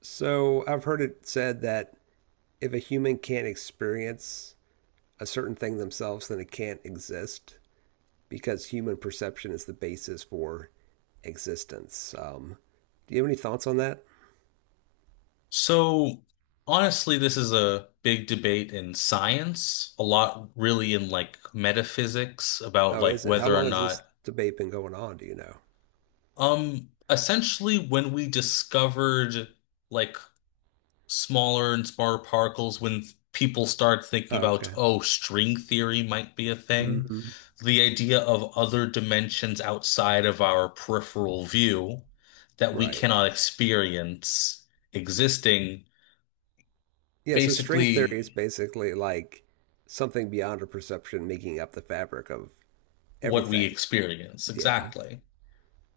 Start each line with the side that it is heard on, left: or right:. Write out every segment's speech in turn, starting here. right: So I've heard it said that if a human can't experience a certain thing themselves, then it can't exist because human perception is the basis for existence. Do you have any thoughts on that?
left: So, honestly, this is a big debate in science, a lot really in like metaphysics about
right: Oh,
left: like
right: is it? How
left: whether or
right: long has this
left: not,
right: debate been going on? Do you know?
left: essentially when we discovered like smaller and smaller particles, when people start thinking
right: Oh,
left: about,
right: okay.
left: oh, string theory might be a thing,
right: Hmm.
left: the idea of other dimensions outside of our peripheral view that we
right: Right.
left: cannot experience existing
right: Yeah, so string theory is
left: basically.
right: basically like something beyond our perception making up the fabric of
left: What we
right: everything.
left: experience
right: Yeah.
left: exactly.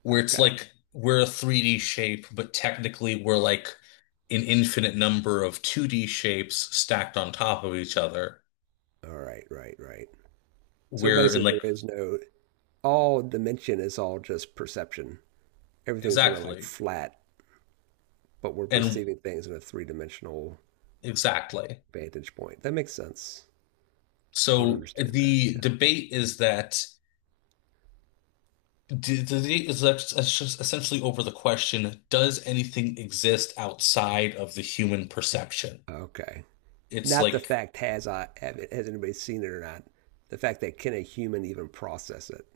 left: Where it's
right: Okay.
left: like we're a 3D shape, but technically we're like an infinite number of 2D shapes stacked on top of each other.
right: All right, right, right. So
left: We're in
right: basically,
left: like
right: there is no all dimension is all just perception. Everything's really like
left: exactly
right: flat, but we're
left: and
right: perceiving things in a three dimensional
left: exactly.
right: vantage point. That makes sense. I would
left: So
right: understand that.
left: the
right: Yeah.
left: debate is that the debate is ex- it's just essentially over the question: does anything exist outside of the human perception?
right: Okay.
left: It's
right: Not the
left: like
right: fact has I have it, has anybody seen it or not. The fact that can a human even process it?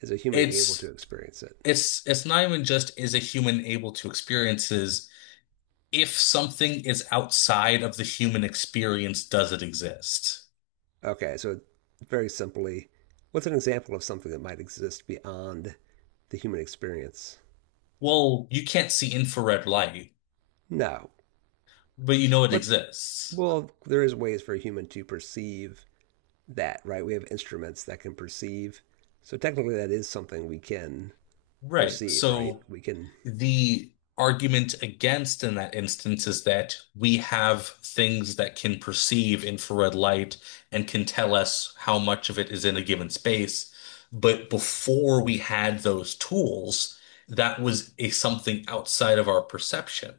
right: Is a human able to
left: it's
right: experience it?
left: it's not even just is a human able to experiences if something is outside of the human experience, does it exist?
right: Okay. So very simply, what's an example of something that might exist beyond the human experience?
left: Well, you can't see infrared light,
right: No.
left: but you know it
right: But
left: exists.
right: well, there is ways for a human to perceive that, right? We have instruments that can perceive. So technically, that is something we can
left: Right.
right: perceive, right?
left: So
right: We can.
left: the argument against in that instance is that we have things that can perceive infrared light and can tell us how much of it is in a given space. But before we had those tools, that was a something outside of our perception.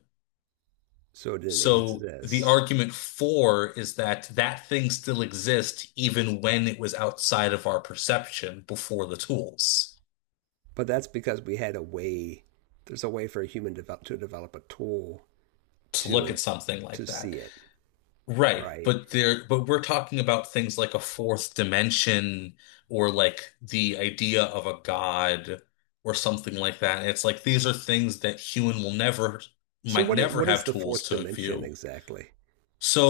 right: So it didn't
left: So the
right: exist,
left: argument for is that that thing still exists even when it was outside of our perception before the tools
right: but that's because we had a way. There's a way for a human to develop a tool
left: to
right: to
left: look at
right: and
left: something like
right: to
left: that.
right: see it,
left: Right,
right: right?
left: but we're talking about things like a fourth dimension or like the idea of a god or something like that. It's like these are things that human will never
right: So
left: might
right: what?
left: never
right: What
left: have
right: is the
left: tools
right: fourth
left: to
right: dimension
left: view.
right: exactly?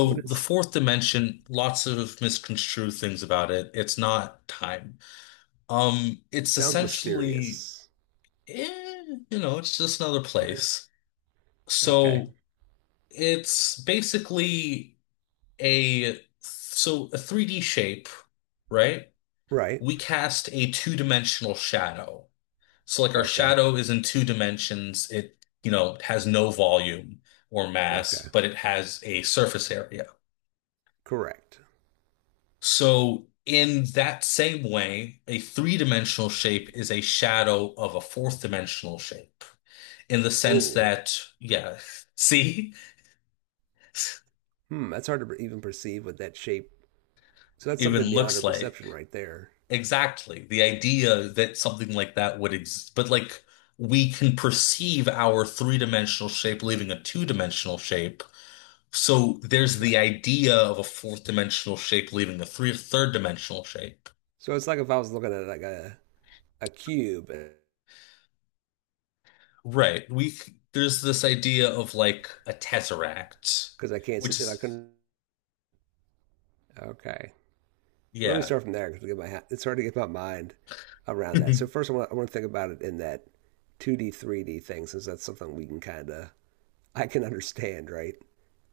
right: What
left: the
right: is?
left: fourth dimension, lots of misconstrued things about it. It's not time. It's
right: Sounds
left: essentially,
right: mysterious.
left: eh, it's just another
right: Yeah.
left: place.
right: Okay.
left: So it's basically a 3D shape, right?
right: Right.
left: We cast a two-dimensional shadow. So like our
right: Okay.
left: shadow is in two dimensions. It has no volume or mass,
right: Okay.
left: but it has a surface area.
right: Correct.
left: So in that same way, a three-dimensional shape is a shadow of a fourth-dimensional shape, in the sense
right: Oh,
left: that, yeah, see,
right: hmm. That's hard to even perceive with that shape. So that's something
left: even
right: beyond our
left: looks
right: perception
left: like
right: right there.
left: exactly the idea that something like that would exist, but like we can perceive our three-dimensional shape leaving a two-dimensional shape. So there's
right: Okay.
left: the idea of a fourth-dimensional shape leaving a three third-dimensional shape.
right: So it's like if I was looking at like a cube
left: Right. We there's this idea of like a tesseract,
right: because I can't see,
left: which
right: if I
left: is,
right: couldn't. Okay. Well, let me
left: yeah.
right: start from there because it's hard to get my mind around that.
left: Hmm.
right: So first, I want to think about it in that 2D, 3D thing, since that's something we can kind of I can understand, right?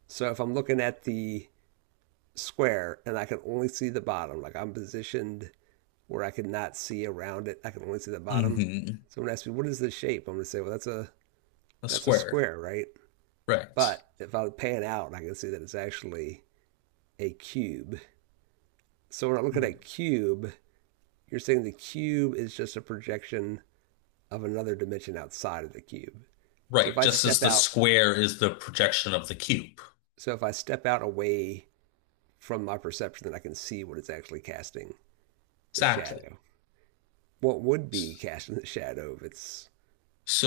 right: So if I'm looking at the square and I can only see the bottom, like I'm positioned where I could not see around it, I can only see the bottom.
left: A
right: Someone asked me, "What is the shape?" I'm going to say, "Well, that's a
left: square.
right: square, right?"
left: Right.
right: But if I would pan out, I can see that it's actually a cube. So when I look at a cube, you're saying the cube is just a projection of another dimension outside of the cube. So if
left: Right,
right: I
left: just as
right: step
left: the
right: out,
left: square is the projection of the cube.
right: so if I step out away from my perception, then I can see what it's actually casting, the
left: Exactly.
right: shadow. What would be casting the shadow if it's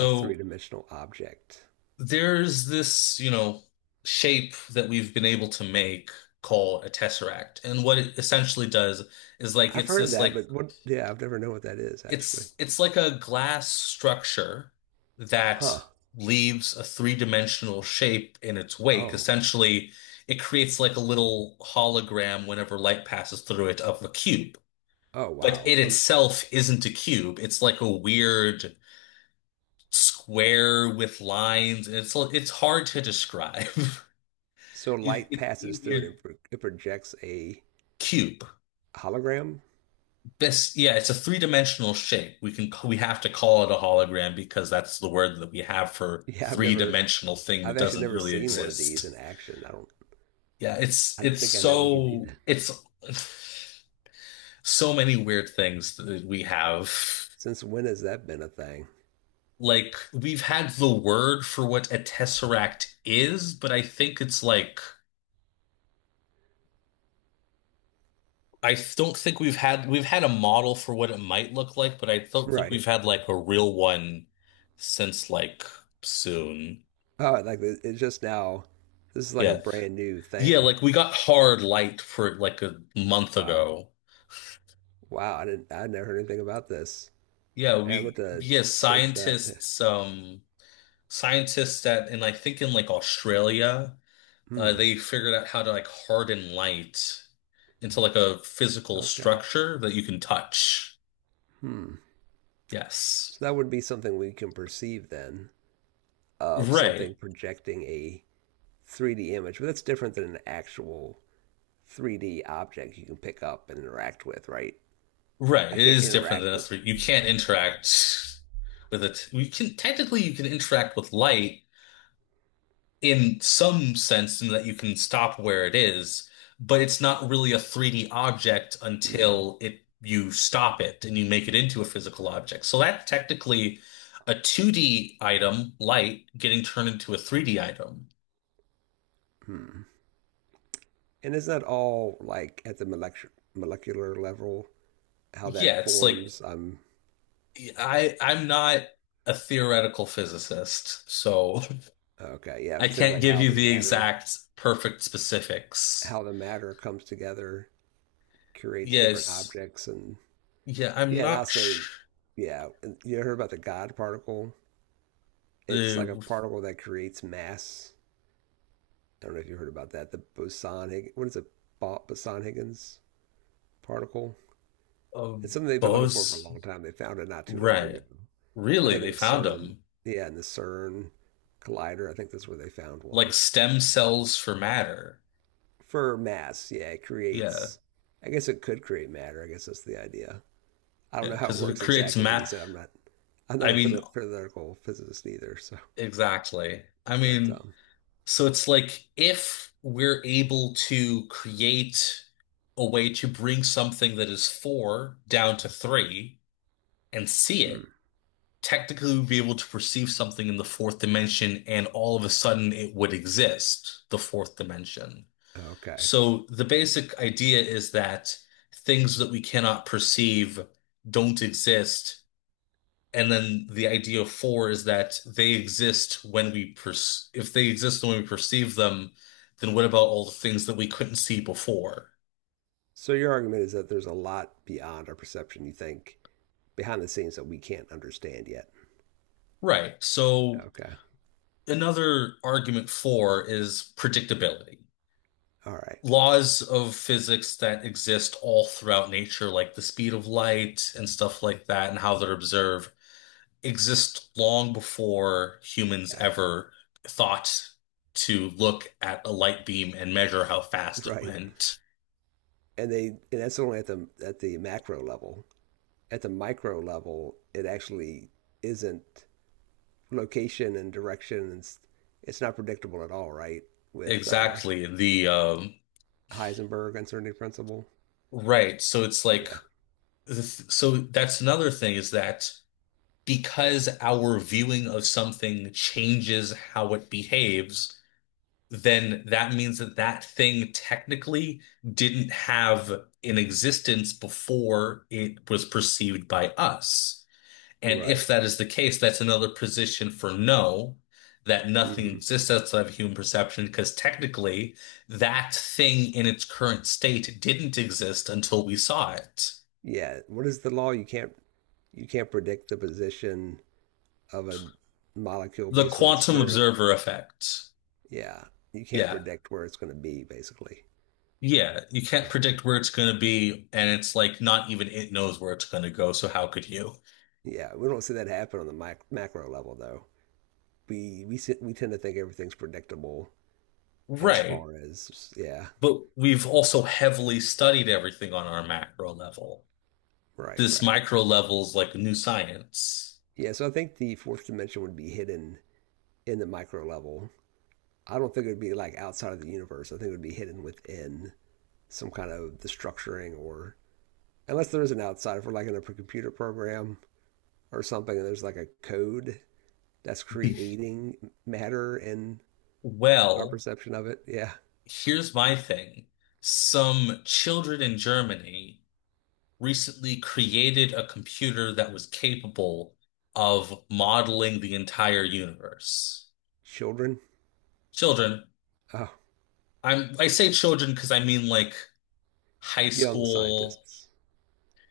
right: a three-dimensional object?
left: there's this shape that we've been able to make called a tesseract. And what it essentially does is like
right: I've
left: it's
right: heard of
left: this
right: that,
left: like
right: but what, yeah, I've never known what that is actually.
left: it's like a glass structure that
right: Huh.
left: leaves a three-dimensional shape in its wake.
right: Oh.
left: Essentially, it creates like a little hologram whenever light passes through it of a cube.
right: Oh,
left: But
right: wow.
left: it
right: Um,
left: itself isn't a cube. It's like a weird square with lines. It's hard to describe.
right: So
left: It-
right: light
left: It's
right: passes through
left: easier
right: it and it projects a
left: cube.
right: hologram.
left: This, yeah, it's a three-dimensional shape. We have to call it a hologram because that's the word that we have for
right: Yeah,
left: three-dimensional thing
right: I've
left: that
right: actually
left: doesn't
right: never
left: really
right: seen one of these in
left: exist.
right: action. I don't,
left: Yeah,
right: I don't
left: it's
right: think I know we could do
left: so
right: that.
left: it's so many weird things that we have.
right: Since when has that been a thing?
left: Like we've had the word for what a tesseract is, but I think it's like I don't think we've had a model for what it might look like, but I don't think
right: Right.
left: we've had like a real one since like soon.
right: Oh, like it's just now. This is like a
left: Yeah.
right: brand new
left: Yeah,
right: thing.
left: like we got hard light for like a month
right: Wow.
left: ago.
right: Wow. I never heard anything about this.
left: Yeah,
right: Man, I'm going
left: we
right: to
left: yeah,
right: search that.
left: scientists at and I think in like Australia,
right: Hmm.
left: they figured out how to like harden light into like a physical
right: Okay.
left: structure that you can touch.
right: Hmm. So
left: Yes.
right: that would be something we can perceive then of
left: Right.
right: something projecting a 3D image, but that's different than an actual 3D objects you can pick up and interact with, right?
left: Right.
right: I
left: It
right: can't
left: is different
right: interact
left: than a
right: with.
left: three. You can't interact with it. You can technically you can interact with light, in some sense in that you can stop where it is, but it's not really a 3D object
right: Mm-hmm.
left: until it you stop it and you make it into a physical object. So that's technically a 2D item, light, getting turned into a 3D item.
right: And is that all like at the molecular level? How that
left: Yeah, it's like
right: forms? I'm
left: I'm not a theoretical physicist, so
right: okay. Yeah,
left: I
right: I'm thinking
left: can't
right: like
left: give
right: how
left: you
right: the
left: the
right: matter,
left: exact perfect specifics.
right: how the matter comes together, creates different
left: Yes.
right: objects, and
left: Yeah, I'm
right: yeah, and
left: not sh
right: also, yeah, and you heard about the God particle? It's like a
left: the
right: particle that creates mass. I don't know if you heard about that. The boson what is it? Boson Higgins particle. It's something they've been looking for a
left: Bose.
right: long time. They found it not too long
left: Right.
right: ago. I
left: Really,
right: think in
left: they
right: the
left: found
right: CERN,
left: them.
right: yeah, in the CERN collider, I think that's where they found
left: Like
right: one.
left: stem cells for matter.
right: For mass, yeah, it
left: Yeah.
right: creates, I guess it could create matter. I guess that's the idea. I don't
left: Yeah.
right: know how it
left: Because it
right: works
left: creates
right: exactly. Like you
left: ma.
right: said, I'm not
left: I
right: a
left: mean,
right: theoretical physicist either. So,
left: exactly. I
right: but,
left: mean, so it's like if we're able to create a way to bring something that is four down to three and see it,
right: hmm,
left: technically we'd be able to perceive something in the fourth dimension and all of a sudden it would exist, the fourth dimension.
right: okay.
left: So the basic idea is that things that we cannot perceive don't exist. And then the idea of four is that they exist when we per if they exist when we perceive them, then what about all the things that we couldn't see before?
right: So your argument is that there's a lot beyond our perception, you think, behind the scenes that we can't understand yet.
left: Right. So
right: Okay.
left: another argument for is predictability.
right: All right.
left: Laws of physics that exist all throughout nature, like the speed of light and stuff like that, and how they're observed exist long before humans
right: Yeah.
left: ever thought to look at a light beam and measure how fast it
right: Right.
left: went.
right: And that's only at the macro level. At the micro level, it actually isn't location and direction, and it's not predictable at all, right? With
left: Exactly. The
right: Heisenberg uncertainty principle.
left: right. So it's like
right: Yeah.
left: so that's another thing is that because our viewing of something changes how it behaves, then that means that that thing technically didn't have an existence before it was perceived by us. And
right: Right.
left: if that is the case, that's another position for no, that nothing
right: Hmm.
left: exists outside of human perception, because technically that thing in its current state didn't exist until we saw it.
right: Yeah. What is the law? You can't predict the position of a molecule
left: The
right: based on its
left: quantum
right: current.
left: observer effect.
right: Yeah. You can't
left: Yeah.
right: predict where it's going to be, basically.
left: Yeah. You can't
right: Okay.
left: predict where it's going to be, and it's like not even it knows where it's going to go, so how could you?
right: Yeah. We don't see that happen on the mic macro level, though. We tend to think everything's predictable as
left: Right.
right: far as yeah,
left: But we've also heavily studied everything on our macro level.
right: right,
left: This
right: right.
left: micro level is like new science.
right: Yeah, so I think the fourth dimension would be hidden in the micro level. I don't think it would be like outside of the universe. I think it would be hidden within some kind of the structuring or unless there is an outside, if we're like in a computer program or something and there's like a code that's creating matter and our
left: Well,
right: perception of it. Yeah.
left: here's my thing. Some children in Germany recently created a computer that was capable of modeling the entire universe.
right: Children.
left: Children,
right: Oh,
left: I say children because I mean like high
right: young
left: school
right: scientists.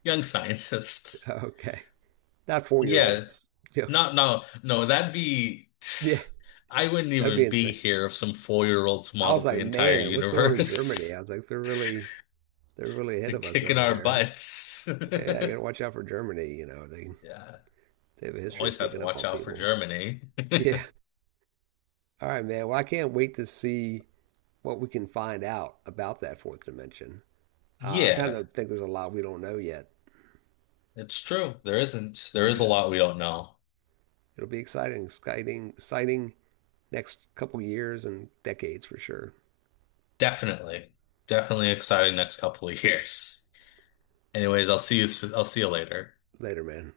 left: young scientists.
right: Okay. Not 4-year
left: Yeah,
right: olds. Yeah.
left: not, no, no, that'd be
right: Yeah.
left: I wouldn't
right: That'd be
left: even be
right: insane.
left: here if some four-year-olds
right: I was
left: modeled the
right: like,
left: entire
right: man, what's going on in Germany? I
left: universe.
right: was like, they're really ahead
left: They're
right: of us
left: kicking
right: over
left: our
right: there.
left: butts.
right: Yeah, I gotta watch out for Germany. They
left: Yeah.
right: they have a history of
left: Always have to
right: sneaking up
left: watch
right: on
left: out for
right: people.
left: Germany.
right: Yeah. All right, man. Well, I can't wait to see what we can find out about that fourth dimension. I kind
left: Yeah,
right: of think there's a lot we don't know yet.
left: it's true. There isn't, there is a
right: Yeah.
left: lot we don't know.
right: It'll be exciting, exciting, exciting next couple years and decades for sure.
left: Definitely. Definitely exciting next couple of years. Anyways, I'll see you later.
right: Later, man.